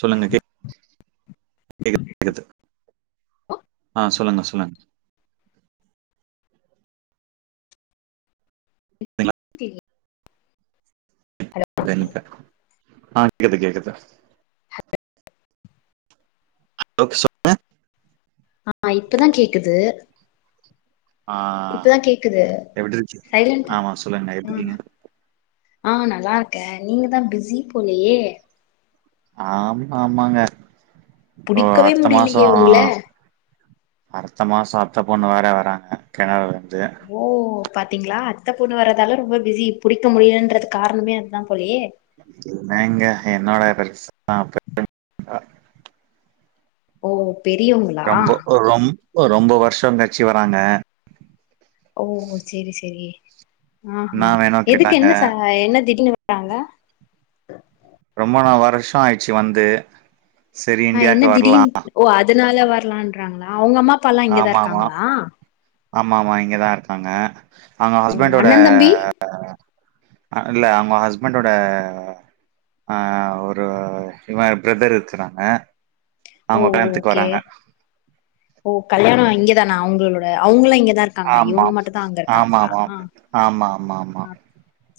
சொல்லுங்க [unintelligible] [unintelligible] ஆஹ் சொல்லுங்க சொல்லுங் கேக்குதுங்களா? [unintelligible] இல்ல இப்ப கேக்குதா ஓகே சொன்ன ஆமா இப்பதான் கேக்குது ஆஹ் இப்பதா கேக்குது எப்டி இருச்சு சைலன்டா ஆமா சொல்லுங்க எப்டி இருக்கீங்க ஆஹ் நல்லா இருக்கேன் நீங்க தான் பிஸி போலயே ஆமா ஆமாங்க இப்போ புடிக்கவே அடுத்த முடிலையே உங்கள த்த மாசம் அத்தபொண்ணு வேற வராங்க கென்னடாலருந்து ஓ பாத்தீங்ளா அத்த பொண்ணு வர்றதால ரொம்ப பிஸி புடிக்க முடியலன்றது காரணமே அதுதான் போலயே என்னாங்க என்னோட பெருசான் [unintelligible] ஓ பெரியவங்களா ரொம்ப ரொம் போ ரொம்ப வருஷம் கல்சி வராங்க ஓ செரி செரி ஆஹ் என்னா ஹா வேணும் எதுக்கு கேட்டாங்க. என்ன ச என்ன திடீனு டாங்க ரொம்ப நா வருஷம் ஆயிடுச்சு வந்து சரி ஆஹ் என்ன இந்தியாவுக்கு திடீனு வரலாம். ஓ அதக் அதனால வரலான்றாங்களா அவங்க அம்மா அப்பால்லாம் இங்கதான் ஆமாமா. இருக்காங்களா ஆமாமா இங்கதான் இருக்காங்க அவங்க ஓ ஹஸ்பண்ட்டோட அண்ணன் தம்பி அ இல்ல அவங்க ஹஸ்பண்டோட அஹ் ஒரு இவ பிரதர் இருக்கறாங்க ஓ ஓகே ஓ கல்யாணம் இங்கதானா அவங்களோ [unintelligible] அவங்கலா எங்கத் ஆமா ஆமா ஆ ஆமா ஆமா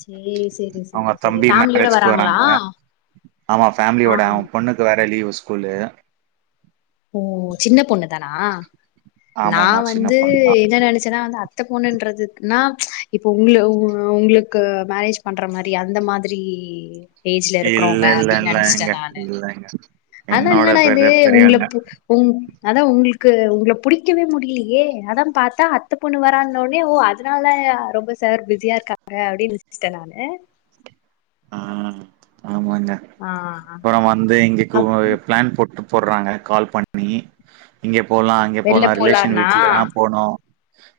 சேரி சேரி சேரி அவங்க சேரி தம்பி ஃபேமிலியோட மேரேஜ்கு வராங்களா வராங்க ஆமாபேமிலியோட ஆஹா அவங்க பொண்ணுக்கு வேற லீவு் ஸ்கூல்லு ஓ சின்ன பொண்ணு தானா ஆமாமா நான் சின்ன வந்து பொண்ணு தா என்ன நினைச்சேன்னா த அத்த பொண்ணுன்றதுன்னா இப்ப உங்களு உங்களுக் க்கு மேரேஜ் பண்ற மாரி அந்த மாதிரி ஏஜ்ல இருக்கிறவங்க இல்ல இல்ல இல்ல லங்க இல்லங்க அது என்னோட என்னடா இது பெரிய உங்கள பெரியவங்க ப்பு உங் அதான் உங்களுக்கு உங்கள புடிக்கவே முடியலையே அதான் பார்த்தா அத்த பொண்ணு வரான்னோடனே ஓ அதனால ரொம்ப சார் பிஸியா இருக்காங்க அப்டி நினச்சிட்டேன் நானு ஆ ஆமாங்க ஆ அப்புற வந்து இங்ககு பிளான் போட்டு போடுறாங்க கால் பண்ணி இங்கப் போலாம் அங்கே வெள்ல போலாம் ரிலேஷன் போலான்னா வீட்டுல தான் போனோம்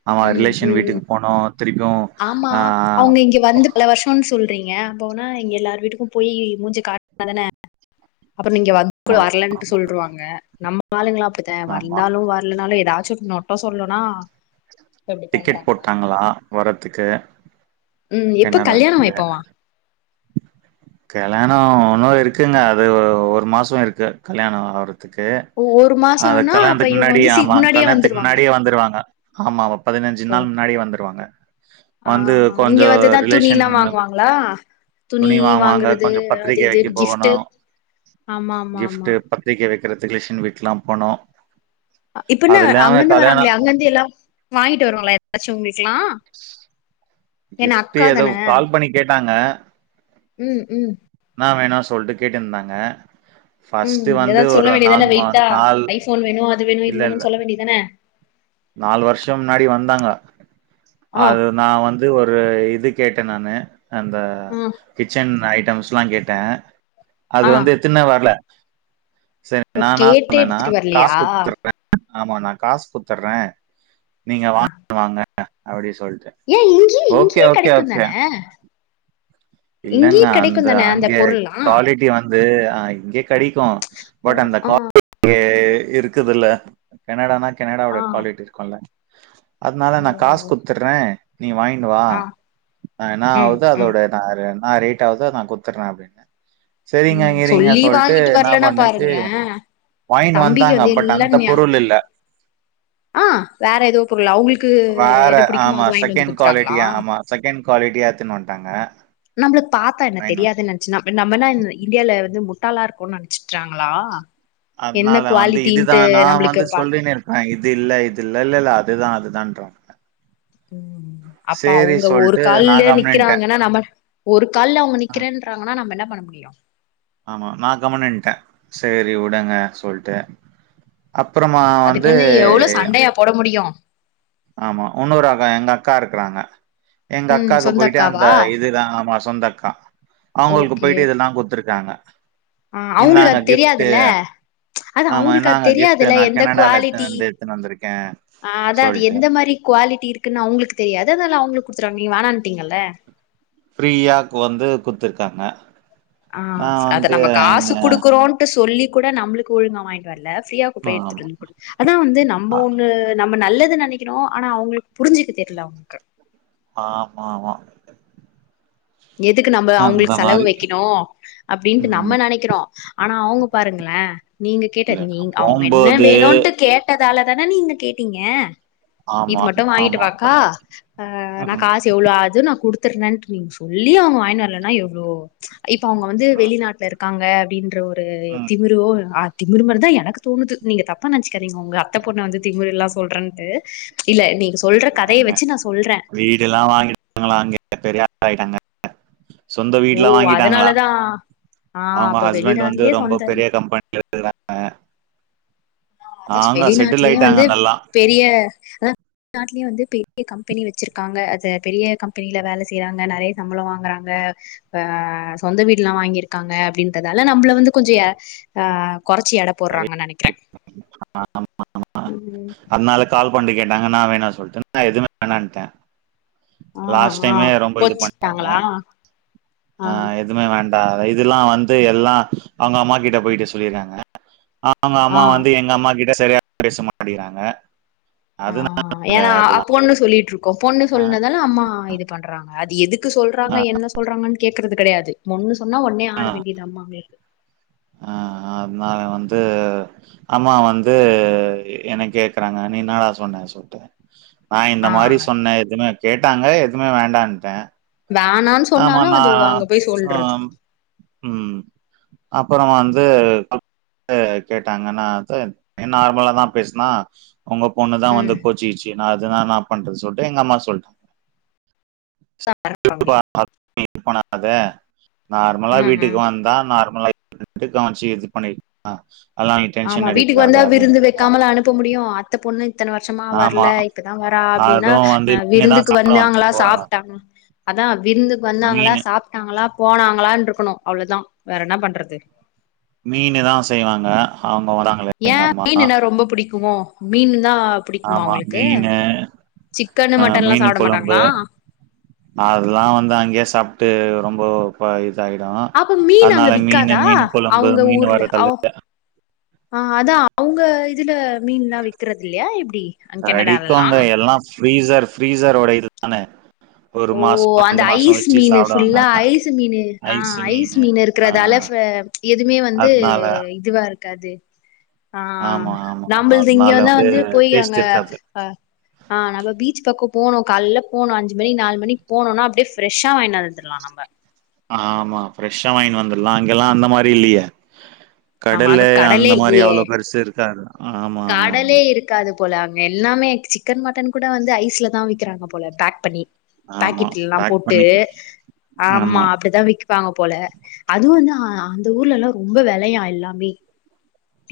ஆமா ம் ரிலேஷன் ம் வீட்டுக்கு போனோ ஆமா அவங்க இங்க வந்து பல வருஷன்னு சொல் ந்தீங்க வந்தவுட்னே இங்க எல்லார் வீட்டுக்கும் போயி மூஞ்சிய காட்னாதான அப்பற நீங்க ஆமா, வறக்கு வரலன்ட்டு சொ சொல்றுவாங்க நம்ம ஆளுங்களா இப்பத்தன் ஆமா. வந்தாலும் வரலனாலும் ஏதாச்சும் நொட்டம் சொல்லுனா டிக்கெட் போட்டாங்களா வர [unintelligible] உம் எப்ப கல்யாணம் எப்போவா கல்யாணோ இன்னும் இருக்குங்க அது ஒரு மாசம் இருக்கு கல்யாணோ ஆவ துக்கு ஒரு அது மாசம்னா அப்ப கல்யாணத்துக்கு இவங்க முன்னாடிே வந்து சி ஆமா முன்னாடியே கல்யாணத்துக்கு வந்துருவாங்க முன்னாடியே வந்துருவாங்க ஆமா பதினஞ்சு நாள் முன்னாடியே வந்துருவாங்க வந்து ஆஹ் இங்க கொஞ்சம் வந்துதான் ரிலேஷன் துணிலாம் வாங்குவாங்களா துணி வாங்குவாங்க. வாங்குறது கொஞ்சம் அது பத்திரிக்கை இது வைக்க கிஃப்ட்டு போகணும். ஆமா ஆமா ஆமா வக்கிறதுக்கு ரிலேஷன் வீட்லாம் போனோம் ஆ இப்பென்ன அது இல்லாம அங்கருந்து வராங்களே கல்யாணம் அங்கருந்து எல்லாம் வாங்கிட்டு வருவாங்களா எப்பாச்சும் உங்களுக்கு க்லா கிஃப்ட் ஏதோ கால் பண்ணி கேட் தாங்க உம் உம் என்னா வேணு சொல்ட்டு கேட்டுருந்தாங்க உம் ஃபர்ஸ்ட்டு வந்து ஏதாவது ஒரு சொல்ல வேண்டியதானே மா வெயிட்டா நாள் ஐபோன் வேணு அது வேணு இது வேணுனு சொல்ல வேண்டியதுதான நாலு வருஷம் முன்னாடி வந்தாங்க ஆ அது நான் வந்து ஒரு இது கேட்டேன் நானு அந்த ஆ கிச்சன் நைட் டெர்ம்ஸ்லா கேட்டேன் அது ஆ வந்து எடுத்தனே வரல சரி ஓ நான் நான் கேட்டே சொன்னேனான் எடுத்துட்டு காசு வரலையா குடுத்துறேன் ஆமா நான் காஸ் குத்துடுறேன் நீங்க வாங்க வாங்க [unintelligible] ஏன் இங்கியே "ஓகே, இங்கியே ஓகே, கடைக்கும் தான ஓகே." இல்லங்க இங்கயே கெடைக்கு அந்த தான அங்க பொருள்லா குவாலிட்டி வந்து அஹ் இங்க கடைக்கும் ஓ பட் அந்த கோலிட்டி ஏ இருக்குதுல்ல கனடான ஆ கெனடாவில காலேட்டு இருக்கும்ல அதனால ஓ நா காசு குடுத்தர்றே நீ வாங்கின்னு வா ஆ ஆ என்ன ம் ஆவுதோ ம் அதோட அது என்னா ரேட்டு ஆவுதோ நான் குடுத்தர்றேன் அப்டின்னு ம் சொல்லியு வாங்கிட்டு வரலன்னா பண்ணுச்சு பாருங்களே வாங்கின்னு தம்பிய வந்தாங்க. பட் அந்த வில்லன்யா பொருள் இல்ல. ஆ வேற எதோ பொருள அவுங்குளுக்கு வேற எது புடிக்குமோ ஆமா அது வாங்கிட்டு வந்து செகண்ட் குடுத்துட்டாங்களா ட்டாங்க நம்மள பாத்தா என்ன தெரியாதுன்னு நெனைச்சு ந நம்ம என்ன இண்டியால வந்து மு நல்லாருக்குன்னு நெனச்ட்டாங்களா அதனால வந்து இதுதா நா நம்மளுக்கு வந்து பாத் சொல்லினு இருப்பே இத் இது இல்ல இது இல்ல இல்லல்ல அதுதா அதுதான்றாங்க [unintelligible] அப்ப சேரி அவுங்க ஒரு சொல்ட்டு நான் கால்லயே கம்னுன்ட்டேன். நிக்கிறாங்கன்னா நம்ம ஒரு கால்ல அவுங்க அ நிக்கிறேன்றாங்கன்னா நம்ம என்னப் பண்ண முடியு ஆமா நா கம்முனு இருந்ட்டே சேரி விடுங்க சொல்ட்டு அப்புறமா வந்து அதுக்கின்னு எவ்ளோ சண்டையா போட முடியு ஆமா இன்னோரு அக்கா எங்க அக்கா இருக்கறாங்க எங்க ம் அக்காக்கு சொந்த போயிட்டு அந்த அக்காவா இதுதான ஆமா சொ சொந்த அக்கா அவுங்களுக்கு ஓகே போயிட்டு இதெல்லா குடுத்ரு ட்றாங்க ஆ அவுங்களுக்கு அது தெரியாதுல்ல அது ஆமா அவுங்களுக்கு அது இந்தாங்க கிஃப்ட்டு தெரியாதுல்ல நா எந்த கெனடால எத்துனு குவாலிட்டி வந்து எத்துனு வந்திருக்கே ஆ அதா அது சொல்ட்டு எந்த என்ன மாரி குவாலிட்டி இருக்குன்னு அவுங்களுக்கு தெரியாது அததெல்லா அவுங்களுக் குடுத்டாங்க நீங்க வேணாண்ட்டீங்கல்ல க்காங்க ஆஹ ஸ் அத நாம காசு குடுக்குறோம்ட்டு சொல்லி கூட நம்முளுக்கு ஒழுங்கா வாங்கிட்டு வரல ஃப்ரியா க்கு போய் எடுத்துட்டு ஆமா வந்து குடு அதான் வந்து நம்ப ஆ ஒண்ணு நம் நம்ம நல்லது நெனைக்கிறோ ஆனா அவுங்களுக் புரிஞ்சுக்க தெரியல அவுங்குளுக்கு ஆமாம்மா எதுக்கு நம்ப அவுங்களுக்கு செலவு வைக்கிணு அப்டின்ட்டு ம் நம்ம நெனைக்கிறோ ஆனா அவுங்க பாருங்களே நீங்க கேட்ட இல்ல நீ அவுங்க என்ன போம்போது வேணுட்டு கேட்ட அதாலதான நீங்க கேட்டீங்க இது ஆமா மட்டு வாங்கிட்டு ஆமா வாக்கா ஆ நா ம் காசு எவ்ளோ ஆது நான் குடுத் செரி நன்றிங்ஸ் சொல்லியு அவுங்க வாங்கினு வரலன்னா எவ்ளோ இப்ப அவுங்க வந்து வெளிநாட்ல இருக்காங்க ன்ற [unintelligible] ஆ ம் திமிரோ அட் திமுரு மாரிதா எனக்கு தோணுது நீங்க தப்பா நெனச்சுக்காதீங்க உங்க அத்தை பொண்ண வந்து திமுருல்லா சொல்றேன்ட்டு இல்ல நீங்க சொல்ற கதைய வச்சு நா சொல்றே [unintelligible] வீடு எல்லாம் [unintelligible] பெரிய ஆய்ட்டாங்க [inaudible] சொந்த ஓ வீட்லாம் வாங்கிட்டாங்களா அதனாலதா ஆ அவங்க அப்ப ஹஸ்பண்ட் வந்து வெளிநாட்லயே ரொம்ப சொந்த பெரிய கம்பெனில இருகாங்க [unintelligible] வெளிநாட்லயே வந்து நல்லா பெரிய ஆ நாட்லயே வந்து பெ பெ கம்பெனி வச்சிருக்காங்க அது பெரிய கம்பெனில வேல செய்யறாங்க நறைய சம்பளம் வாங்கறாங்க ஆஹ் சொந்த வீடுல்லாம் வாங்கிருக்காங்க அப்டின்றதால நம்மள வந்து கொஞ்சம் ஆ குறைச்சி எட போடுறாங்க நனைக்கிறேன் [inaudible] அதனால கா [unintelligible] கேட்டாங்க நா வேணா சொல்லிட்டு நா எதுவுமே வேணான்ட்டே ஆ லாஸ்ட் ஆ டைமே ரொம்ப இது பன்டாங்க கோச்சிக்கிட்டாங்களா ஆ ஆஹ் எதுனா வேண்ட இதெல்லாம் வந்து எல்லாம் அவங்க அம்மா கிட்ட போயிட்டுசொல்லிருக்காங்க அவங்க ஆ அம்மா வந்து எங்க அம்மா கிட்ட செ சரியா பேச மாட்டேங்றாங்க ஆஹ் ஏன்னா பொண்ணு சொல்லிட்ருக்கோ பொண்ணு ஆ சொன்னாதான அம்மா இது பண்றாங்க அது எதுக் க்கு ஆ சொல்றாங்க என்ன சொல்றாங்கன்னு கேட்கறது கிடையாது முன்னு சொன்ன உடனே ஆ ஆட வேண்டியது அம்மா [unintelligible] ஆ அதனால வந்து அம்மா வந்து என்ன கேக்குறாங்க நீ என்னடா சொன்னேன்னு சொல்ட்டு நான் இந்த ஆ மாரி சொன்ன எதுவுமே கேட்டாங்க எதுவுமே வேண்டான்ட்டே வேணான்னு ஆமா சொன்னாலும் நா அது அங்க போய் ஆ சொல்றது ம் அப்புறோ வந்து [inaudible] ஆ கேட்டாங்க நா இது நார்மலாதா பேசுனா உங்க பொண்ணுதான் வந்து ம் கோச்சிக்கிச்சி நான் அதான் நான் பண்றது சொல்லிட்டு எங்க அம்மா சொல்லிட்டாங்க பரப்ப முடியும் இருப்பனாத நார்மலா ம் ம் வீட்டுக்கு வந்தா நார் [unintelligible] ஆமா வீட்டுக்கு வந்தா விருந்து வைக்காமல அனுப்ப முடியும் அத்த பொண்ணு இத்தன வருஷமா ஆமா வரல இப்பதா வரா அப்டின்னா அதுவு வந்து ஆ மீனு தா விருந்துக்கு சாப்ட வந்தாங்களா வந்தப்போ சாப்ட்டாங் அதான் விருந்துக்கு வந்தாங்களா மீனு சாப்ட்டாங்களா போனாங்களான்னு இருக்கணு அவ்ளதா வேற என்ன பண்றது மீனுதா செய்வாங்க அங் ஏன் மீனுனா ரொம்ப பிடிக்குமோ மீல் ஆமா மீனு சிக்கனு அஹ் மட்டன்லா மீனு சாப்ட கொழம்பு மாட்டாங்களா அதெல்லா வந்து அங்கேயே சாப்ட்டு ரொம்ப போ [unintelligible] ஆயிடு அப்ப மீன் அங்க அதனால மீனு விக்காதா மீன் குழம்பு அவங்க மீன் ஊர்ல வறுத்தலு அவ் ஆ அதான் அவுங்க இதுல மீன்லா விக்கறது இல்லையா எப்டி அங்க கெனடாலலாம் ஃப்ரீஸர் ஃப்ரீஸரோட இது தானே ஒரு ஓ மாசோ அந்த ரெண்டு மாசோ ஐஸ் வச்சு மீன் சாப்டுவாங்க ஃபுல்லா ஐஸ் மீனு ஆஹ் ஐஸு ஐஸ் மீனு மீன் ஆ இருக்கறதால ச எதுமே வந்து அதனால இதுவா இருக் க்கது ஆ ஆமா ஆமா நம்மல்து அதனால இங்கல்லா வந்து போய் அங்க டேஸ்ட் இருக்காது ஆஹ் ஆஹ் நம்ம பீச் பக்கம் போனோம் கால்ல போனோ அஞ் இது மாரி நால் மணிக்கு போனோம்னா அப்டியே ஃப்ரெஷா வாங்கியாந்துரலா நம்ப ஆமா ஃப்ரெஷ்ஷா வாங்கினு வந்துரலா அங்கெல்லா அந்த மாரி இல்லையே ஆமா கடல்ல அங்க அந்த கடலே மாரி இல்லியே அவ்ளவு பெருசு இருக்காது ஆமா ஆமா ஆமா கடலே இருக்காது போல அங்க எல்லாமே சிக்கன் மட்டன் கூட வந்து ஐஸ்லதா விக்கிறாங்க போல பேக் பண்ணி ஆமா பாக்கெட்லல்லா பேக் போட்டு பண்ணி ஆமா அப்டிதா விப்பாங்க போல அதுவும் நா ஆ அந்த ஊர்லெலாம் ரொம்ப வெலையா எல்லா ல்லாமே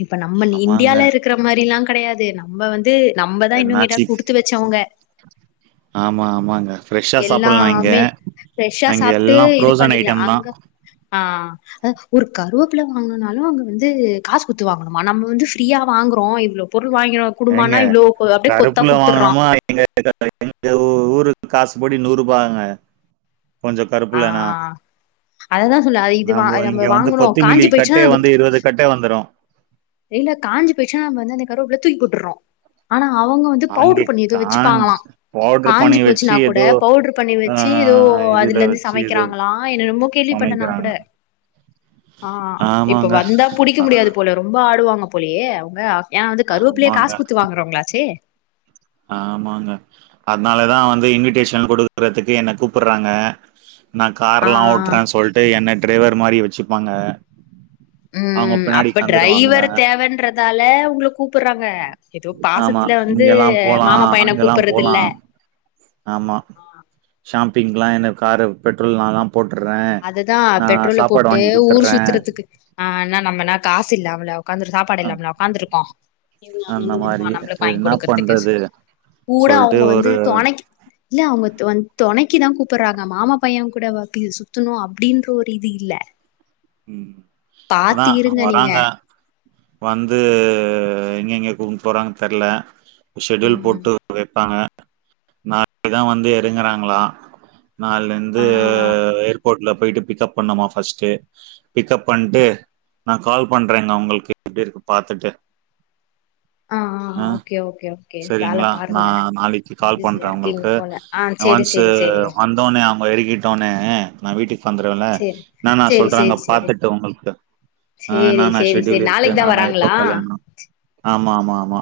இப்ப நம்மல் ஆமாங்க இந்தியால இருக்கிற மாரிலா கெடையாது நம்ம வந்து கேட்டா என்னாச்சு குடுத்து வச்சவங்க ஆமா ஆமாங்க ஃப்ரெஷா சாப்டலாம் இங்க எல்லாமே ஃப்ரெஷ்ஷா அங்க எல்லாம் ஃப்ரோசன் ஐட்டம்தா ஆஹ் அ அ ஒரு கருவேப்பில வாங்குனனாலு அங்க வந்து காசு குடுத்து வாங்கணுமா நம்ம வந்து ஃபிரீயா வாங்குறோ இவ்ளோ போட் ஏங்க பருப்புல குடுத்துர்றா வாங்கணுமா [inaudible] எங்க ஊரு காசுபடி நூறுபாங்க கொஞ்சம் ஆ கருப்புலனா அததா சொல்ல அது இது வா நாம்போ நம்ம இங்க வந்து வாங்கணு கொத்துமிலி காஞ்சி கட்டே போயிடுச்சுன்னா நம்ம வந்து இருபது கட்டே வந்துரும் இல்ல காஞ்சி போயிடுச்சுன்னா ஆனா அவுங்க வந்து அங்கே பவுடர் பண்ணி ஏதோ காஞ்ச் வச்சுப்பாங்களா பவுடர் பண்ணி காஞ்சி வச்சு போச்சுனா கூட ஏதோ பவுடர் பண்ணி ஆ வச்சு ஏதோ இதுல அதுல இருந்து வச்சு ஏதோ சமைக்கிறாங்களாம என்னன்னமோ கேள்விபட்டே நா சமைக்கிறாங்க. கூட ஆஹ் இப்ப ஆமாங்க. வந்தா புடிக்க அது முடியாது போல ஆடுவாங்க போலயே அவங்க ஏ அது கருவப்பிலைய ஆமாங்க, காசு குடுத்து வாங்குறவங்களாச்சே ஆமாங்க அதனாலதான் வந்து இன்விடேஷன் குடுக்குறதுக்கு என்ன கூப்புறாங்க நா ஆ காரெல்லா ஆ ஓட்றேன் சொல்ட்டு என்னை டிரைவர் மாரி வச்சுப்பாங்க அவங்க உம் பின்னாடி அப்ப உக்காந்துருவாங்களா. டிரைவர் தேவன்றதால உங்கள கூப்புடுறாங்க ஏதோ பாசத்துல வந்து ஆ மாமா பையன அங்கல்லாம் கூப்புடுறது இல்ல போலாம் ஆமா ஷா [unintelligible] காரு பெட்ரோல் நான்தா அததுதான் பெட்ரோல்ல போட்டு வாங்கி ஊர் குடுத்துடுறேன் சுத்துறதுக்கு ஆஹ் ஆனா நம்மனா காசு இல்லாமல உக்காந்துட்டு சாப்பாடு அ இல்லாமலா உக்காந்துருக்கோ இவங்க அந்த அங்கிருந்து மாரி [unintelligible] நம்பளுக்கு சரி வாங்கிக் என்ன குடுக்குறதுக்கு இஸ் பண்றது கூட சொல்ட்டு அவங்க வந்து ஒரு தொணைக்கி இல்ல அவங்க தொன் தொணைக்கு தான் கூப்றாங்க மாமா பையன் கூட [unintelligible] [unintelligible] அப்பிடின்ற ஒரு இது இல்ல உம் பாத்து அதான் இருங்க நீங்க வராங்க வந்து எங்கங்க கூப்டு போறாங்கன்னு தெர்ல ஷெட்யூல் ம் போட்டு வைப்பாங்க நாளைக்கிதா வந்து எறங்குறாங்களா ஆ நால்லேந்து ஏர்போர்ட்ல போயிட்டு பிக்கப் பண்ணுமா பஸ்ட்டு பிக்கப் பன்ட்டு நான் கால் பண்றேங்க உங்கள்க்கு எப்டிருக்கு பாத்துட்டு ஆ ஆ அஹ் ஓகே ஓகே ஓகே வேல சரிங்ளா பாருங்க நான் நாளைக்கு கால் பிஸியா பண்றேன் இருக்கீங்க உங்ளுக்கு போல ஆ சேரி ஒன்ஸ் சேரி சேரி வந்தோனே அவ் [unintelligible] எறக்கி விட்டவுட்னே நா வீட்டுக் வந்துருவன்ல சேரி நானாஸ் சேரி சொல்றாங்க சேரி சேரி பாத்துட்டு உங்களுக்கு ஆ சேரி என்னென்ன சேரி சேரி செட்யூல் இருக்கு நாளைக்கு தா நா நா எப்ப வராங்களா கல்யாணோ ஆமா ஆமா ஆமாமா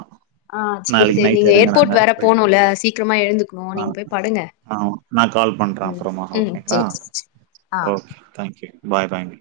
ஆஹ் செரி செரி நீங்க ஏர்போர்ட் வேற போயிட்டு போனும்ல சீக்கிரமா எழுந்துக்கணும் ஆ நீங்க போய் படுங்க ஆ நா கால் பண்றே உம் அப்புறமா உம் ஓகேங்களா சரி செரி ஆஹ் ஓகே தேங்க்யூ பாய் பாய்ங்க